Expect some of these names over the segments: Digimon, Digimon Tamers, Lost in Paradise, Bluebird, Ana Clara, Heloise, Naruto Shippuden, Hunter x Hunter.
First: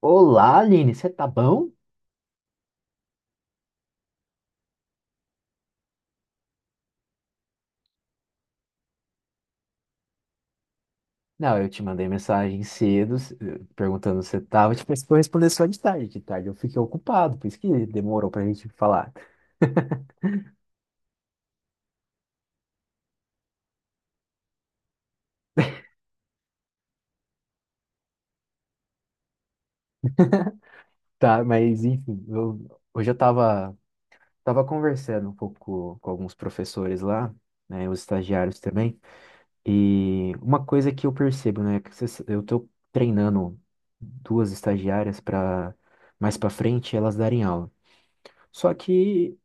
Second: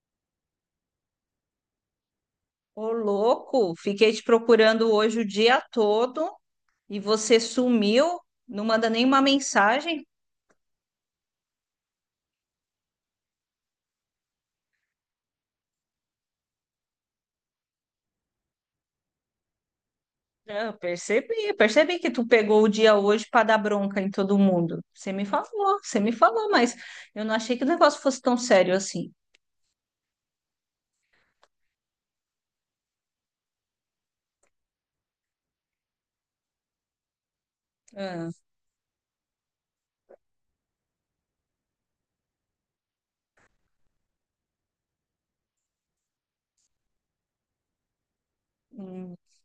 Olá, Aline, você tá bom? Ô, louco, fiquei te procurando hoje o dia todo e você sumiu, não manda nenhuma mensagem. Não, eu te mandei mensagem cedo, perguntando se você tava, tipo, você foi responder só de tarde. De tarde eu fiquei ocupado, por isso que demorou pra gente falar. Eu percebi que tu pegou o dia hoje para dar bronca em todo mundo. Você me falou, mas eu não achei que o negócio fosse tão sério assim. Tá, mas enfim, hoje eu tava conversando um pouco com alguns professores lá, né, os Ah, estagiários também, e uma coisa que eu percebo, né, que eu tô treinando duas estagiárias para mais pra frente elas darem aula. Só hum, que,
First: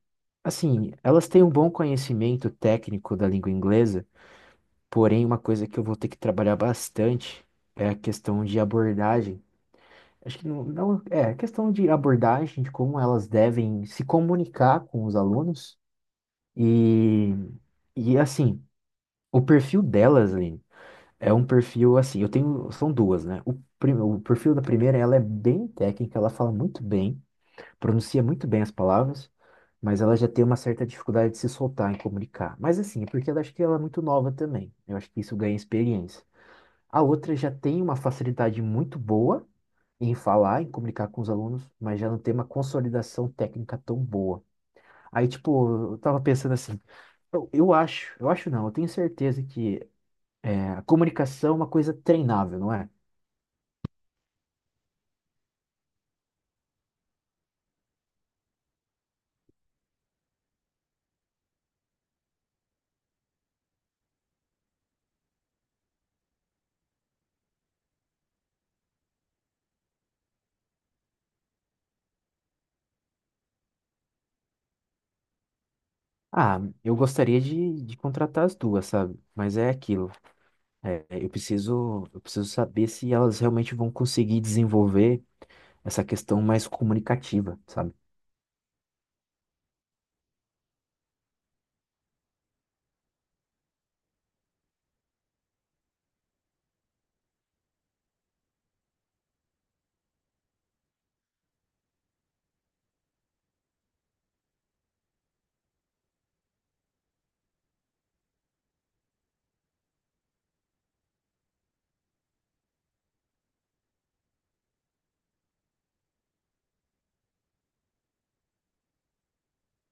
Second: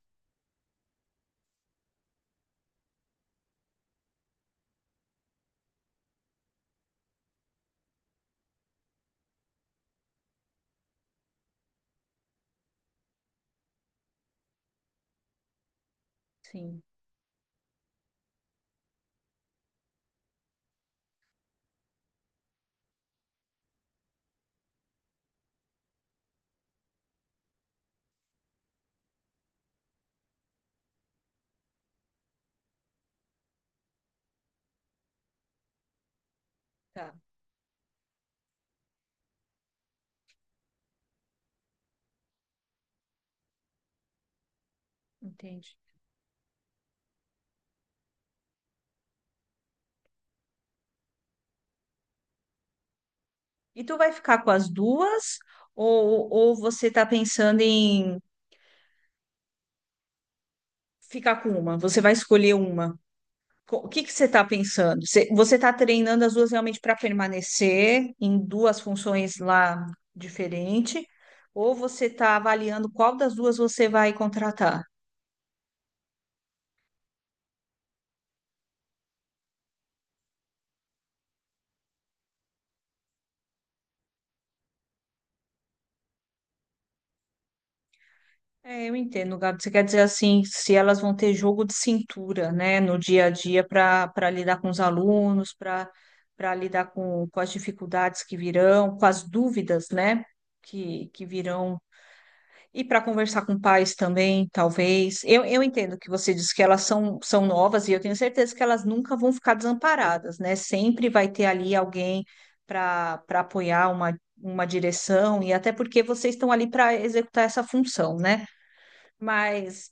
assim, elas têm um bom conhecimento técnico da língua inglesa, porém, uma coisa que eu vou ter que trabalhar bastante é a questão de abordagem. Acho que não, não é a questão de abordagem, de como elas devem se comunicar com os alunos. sim, E, e assim, o perfil delas, Aline, é um perfil assim, eu tenho, são duas, né? O, o perfil da primeira, ela é bem técnica, ela fala muito bem, pronuncia muito bem as palavras, mas ela já tem uma certa dificuldade de se soltar em comunicar. Mas assim, é porque ela, acho que ela é muito nova também. Eu acho que isso ganha experiência. A tá, outra já tem uma facilidade muito boa em falar, em comunicar com os alunos, mas já não tem uma consolidação técnica tão boa. Aí, entendi. tipo, eu tava pensando assim, eu acho, eu acho não, eu tenho certeza que é, a comunicação é uma coisa treinável, não é? E tu vai ficar com as duas ou você tá pensando em ficar com uma? Você vai escolher uma? O que que você está pensando? Você está treinando as duas realmente para permanecer em duas funções lá diferente, ou você está avaliando qual das duas você vai contratar? Ah, eu gostaria de contratar as duas, sabe? Mas é aquilo. É, eu preciso saber se elas realmente vão conseguir desenvolver essa questão mais comunicativa, sabe? É, eu entendo, Gabi. Você quer dizer assim, se elas vão ter jogo de cintura, né, no dia a dia para lidar com os alunos, para lidar com as dificuldades que virão, com as dúvidas, né, que virão. E para conversar com pais também, talvez. Eu entendo que você disse que elas são, são novas e eu tenho certeza que elas nunca vão ficar desamparadas, né? Sempre vai ter ali alguém para apoiar uma direção e até porque vocês estão ali para executar essa função, né? Mas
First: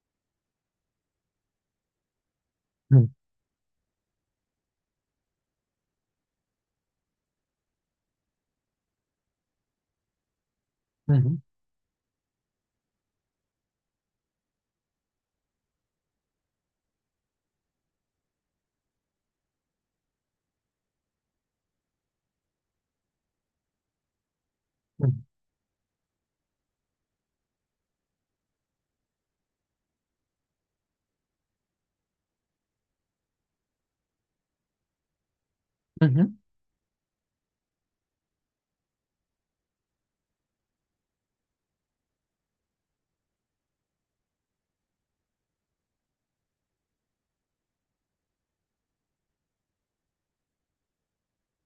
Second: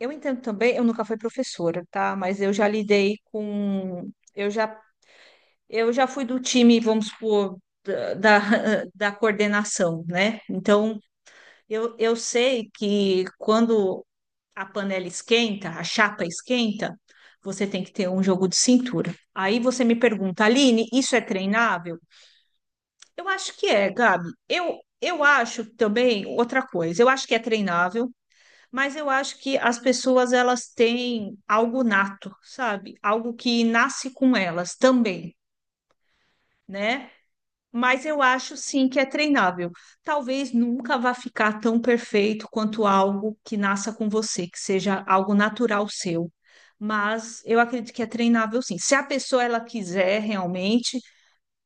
eu entendo também, eu nunca fui professora, tá? Mas eu já Hum. lidei com. Eu já, eu já fui do time, vamos supor, da da coordenação, né? Então. Uhum, Eu sei que quando a panela esquenta, a chapa esquenta, você tem que ter um jogo de cintura. Aí você me pergunta, Aline, isso é treinável? Eu acho que é, Gabi. Eu, uhum, eu acho também outra coisa. Eu acho que é treinável, mas eu acho que as pessoas elas têm algo nato, sabe? Algo que nasce com elas também, uhum. né? Mas eu acho sim que é treinável. Talvez nunca vá ficar tão perfeito quanto algo que nasça com você, que seja algo natural seu. Mas eu acredito que é treinável sim. Se a pessoa ela quiser realmente,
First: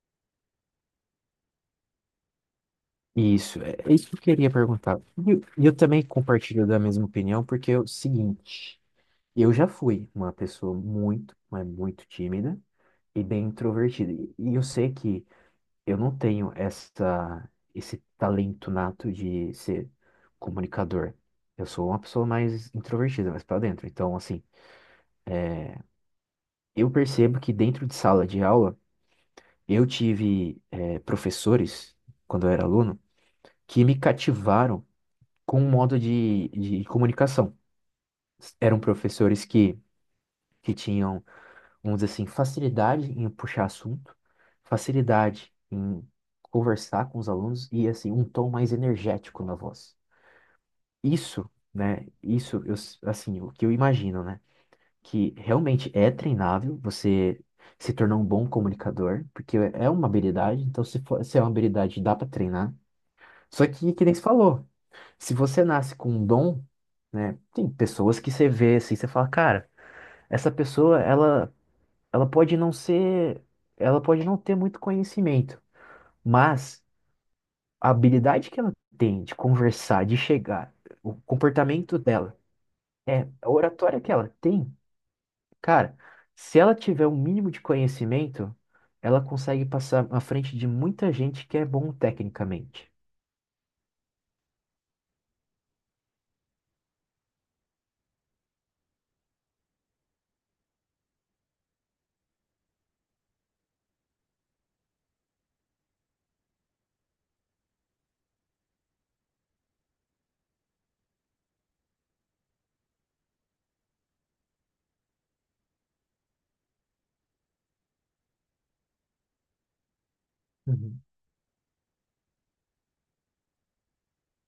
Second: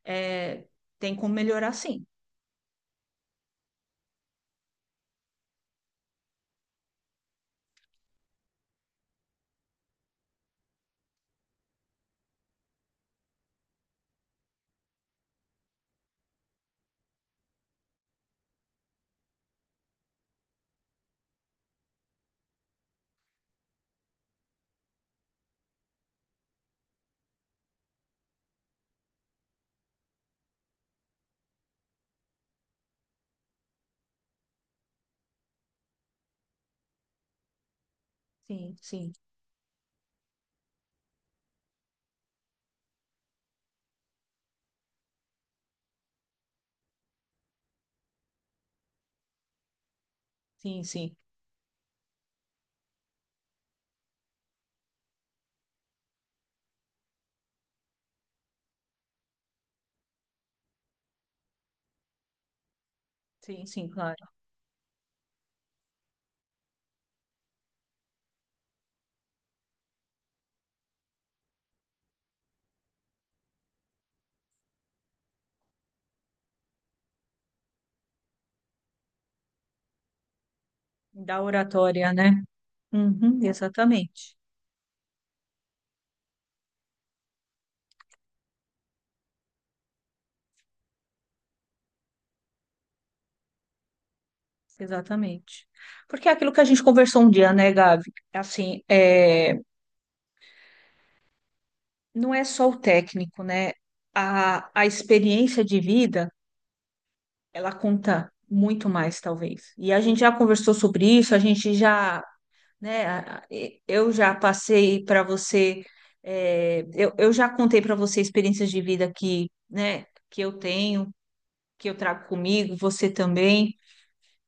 é, tem como melhorar sim. Isso, é é isso que eu queria perguntar. E eu também compartilho da mesma opinião, porque é o seguinte, eu já fui uma pessoa muito, mas muito tímida e bem introvertida. E eu sei que eu não tenho essa, esse talento nato de ser comunicador. Eu sou uma pessoa mais introvertida, mais para dentro. Então, assim, eu percebo que dentro de sala de aula, eu tive professores, quando eu era aluno, que me cativaram com um modo de comunicação. Sim, Eram sim, professores que tinham, vamos dizer assim, facilidade em puxar assunto, facilidade em conversar com os alunos e, assim, um tom mais energético na voz. sim, sim, Isso, né? Isso, eu, assim, o que eu imagino, né? Que realmente é treinável, você se tornar um bom comunicador, porque é uma habilidade, então se for, se é uma habilidade, dá para treinar. sim, Só sim, que nem você claro. falou, se você nasce com um dom, né, tem pessoas que você vê assim, você fala, cara, essa pessoa, ela pode não ser, ela pode não ter muito conhecimento, mas a habilidade que ela tem de conversar, de chegar, o Da comportamento oratória, dela, né? é, Uhum, a oratória que ela exatamente, tem. Cara, se ela tiver um mínimo de conhecimento, ela consegue passar à frente de muita gente que é bom tecnicamente. exatamente. Porque é aquilo que a gente conversou um dia, né, Gabi? Assim, é não é só o técnico, né? A experiência de vida, ela conta muito mais, talvez. E a gente já conversou sobre isso, a gente já, né? Eu já passei para você, é, eu já contei para você experiências de vida que, né, que eu Uhum, tenho, que eu trago comigo, você também.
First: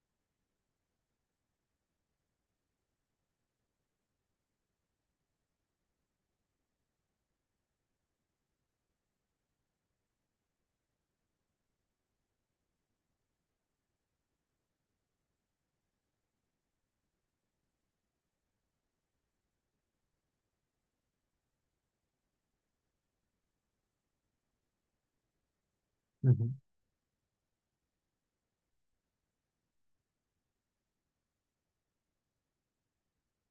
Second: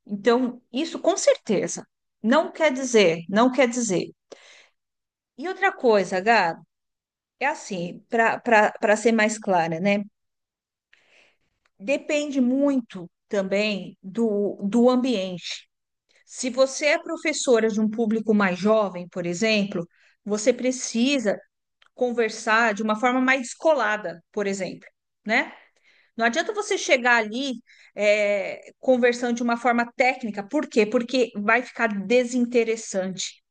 Então, isso com certeza. Não quer dizer. E outra coisa, Gab, é assim, para ser mais clara, né? Depende muito também do, do ambiente. Se você é professora de um público mais jovem, por exemplo, você precisa conversar de uma forma mais descolada, por exemplo, né? Não adianta uhum, você chegar ali é, conversando de uma forma técnica, por quê? Porque vai ficar desinteressante,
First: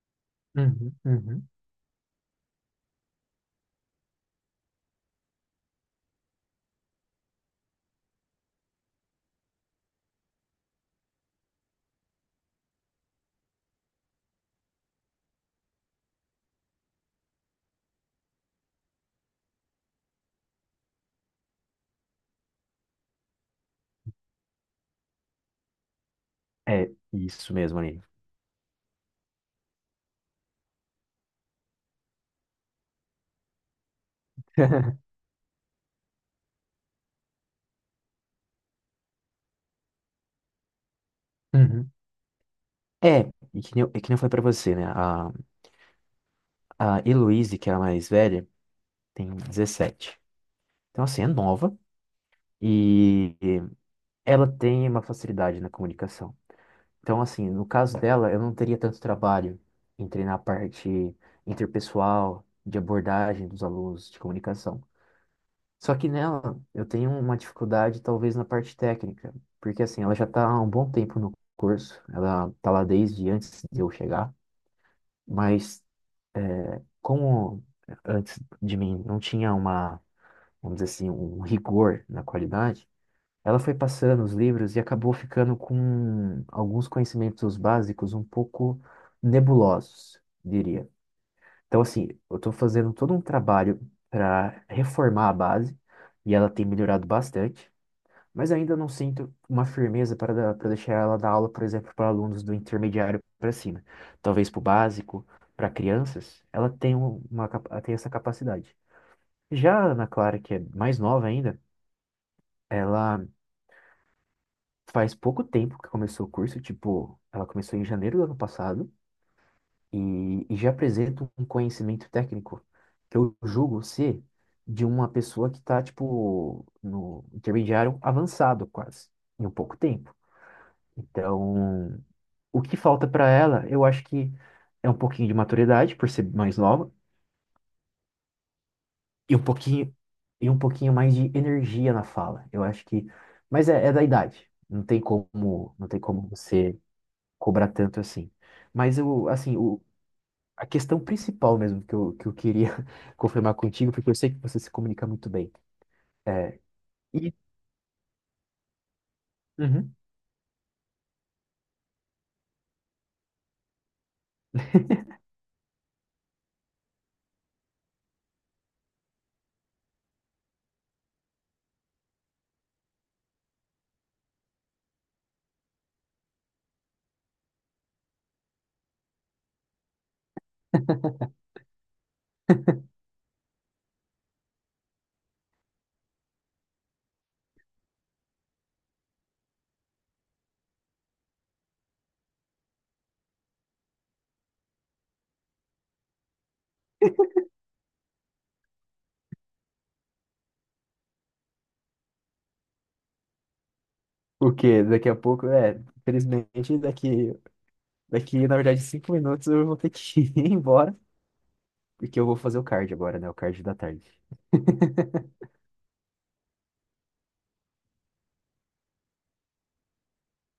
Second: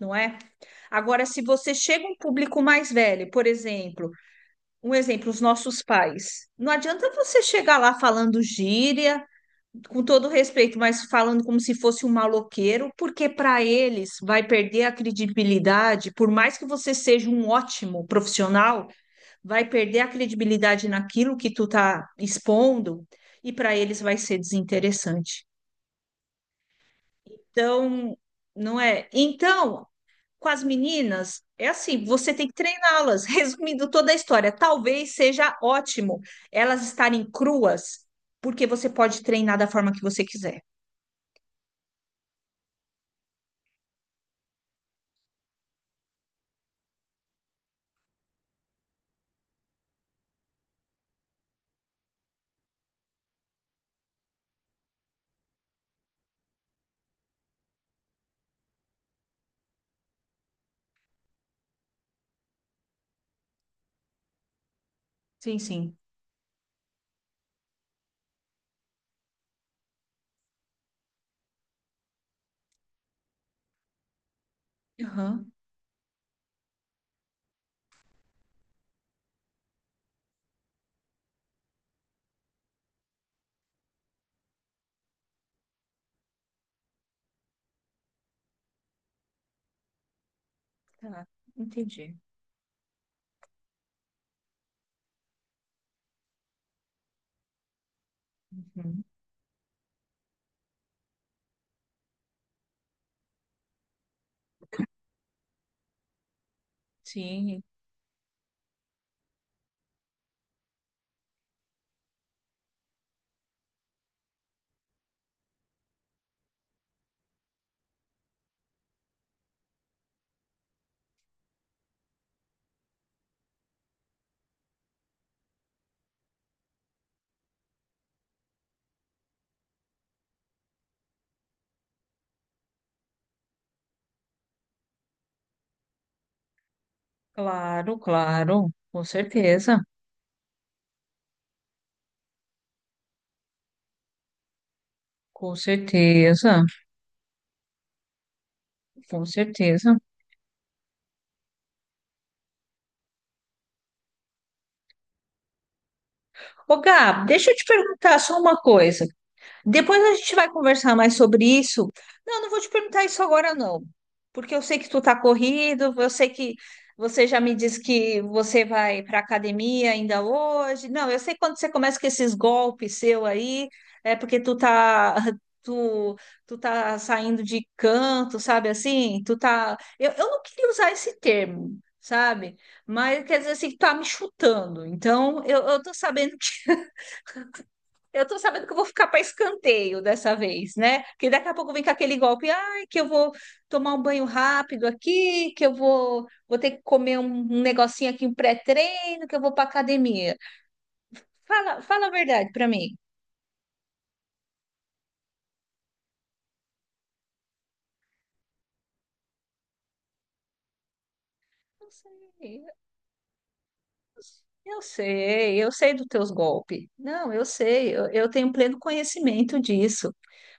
não é? uhum, Agora, se uhum. você chega a um público mais velho, por exemplo, um exemplo, os nossos pais, não adianta você chegar lá falando gíria com todo respeito, mas falando como se fosse um maloqueiro, porque para eles vai perder a credibilidade, por mais que você seja um ótimo profissional, vai perder a credibilidade naquilo que tu tá expondo e para eles vai ser desinteressante. É isso mesmo, Aline. Então, não é? Então, com as meninas, é assim, você tem que treiná-las. Resumindo toda a história, talvez seja ótimo elas estarem cruas, porque você pode treinar da forma que você quiser. Uhum. É, e que nem eu falei pra você, né? A Heloise, que é a mais velha, tem 17. Então, assim, é nova e ela tem uma facilidade na comunicação. Então, assim, no caso dela, eu não teria tanto trabalho em treinar a parte interpessoal, de abordagem dos alunos, de comunicação. Sim, Só sim. que nela, eu tenho uma dificuldade, talvez, na parte técnica, porque, assim, ela já está há um bom tempo no curso, ela está lá desde antes de eu chegar, Aham, mas é, como antes de mim não tinha uma, vamos dizer assim, um rigor na qualidade, ela foi passando os livros e acabou ficando com alguns conhecimentos básicos um pouco nebulosos, diria. tá. Então, assim, Entendi. eu estou fazendo todo um trabalho para reformar a base e ela tem melhorado bastante, mas ainda não Uhum. sinto uma firmeza para para deixar ela dar aula, por exemplo, para alunos do intermediário para cima. Talvez para o básico, para crianças, ela tem uma, Sim, ela tem essa capacidade. Já a Ana Clara, que é mais nova ainda, ela faz pouco tempo que começou o curso, tipo, ela começou em janeiro do ano passado e já apresenta um conhecimento técnico que eu julgo ser de uma pessoa que tá, tipo, no intermediário avançado quase, em um pouco tempo. Então, o que falta para ela, eu acho que é um pouquinho de maturidade, por ser mais nova, claro, claro. Com e um certeza. pouquinho, e um pouquinho mais de energia na fala. Eu acho que, mas é, é da idade. Não tem Com como, não tem como certeza. você cobrar tanto assim. Mas Com eu, assim, o, certeza. a questão principal mesmo que eu queria confirmar contigo, porque eu sei que você se comunica muito bem. É, Ô, Gab, e deixa eu te perguntar só uma coisa. uhum. Depois a gente vai conversar mais sobre isso. Não, não vou te perguntar isso agora, não. Porque eu sei que tu tá corrido, eu sei que você já me disse que você vai para academia ainda hoje. Não, eu sei quando você começa com esses golpes seu aí, é porque tu tá tu tu tá saindo de canto, sabe assim? Tu tá eu não queria usar esse termo, sabe? Mas quer dizer assim, que tá me chutando. Então, eu tô sabendo que eu vou ficar para escanteio dessa vez, né? Porque daqui a pouco vem com aquele golpe, ai, que eu vou tomar um banho rápido aqui, que eu vou, vou ter que comer um negocinho aqui, um pré-treino, que eu vou para academia. Fala a verdade para mim. O que daqui a pouco, é, infelizmente, na verdade, 5 minutos eu vou ter que ir embora, Não porque eu vou fazer o sei. card agora, né? O card da tarde. Eu sei dos teus golpes. Não, eu sei, eu tenho pleno conhecimento disso.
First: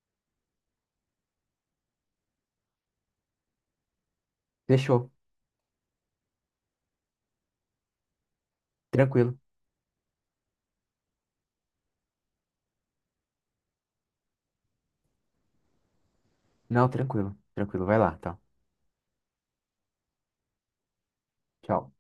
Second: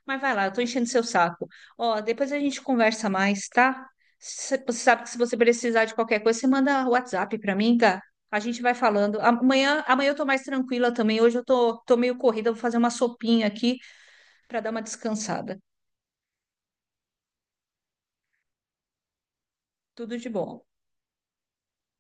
Mas vai lá, eu tô enchendo seu saco. Ó, depois a gente conversa mais, tá? Você sabe que Fechou. se você precisar de qualquer coisa, você manda WhatsApp pra mim, tá? A gente vai falando. Tranquilo. Amanhã eu tô mais tranquila também. Hoje eu tô, tô meio corrida, vou fazer uma sopinha aqui pra dar uma descansada. Não, tranquilo. Tranquilo. Vai lá, tá. Tudo de bom. Tchau.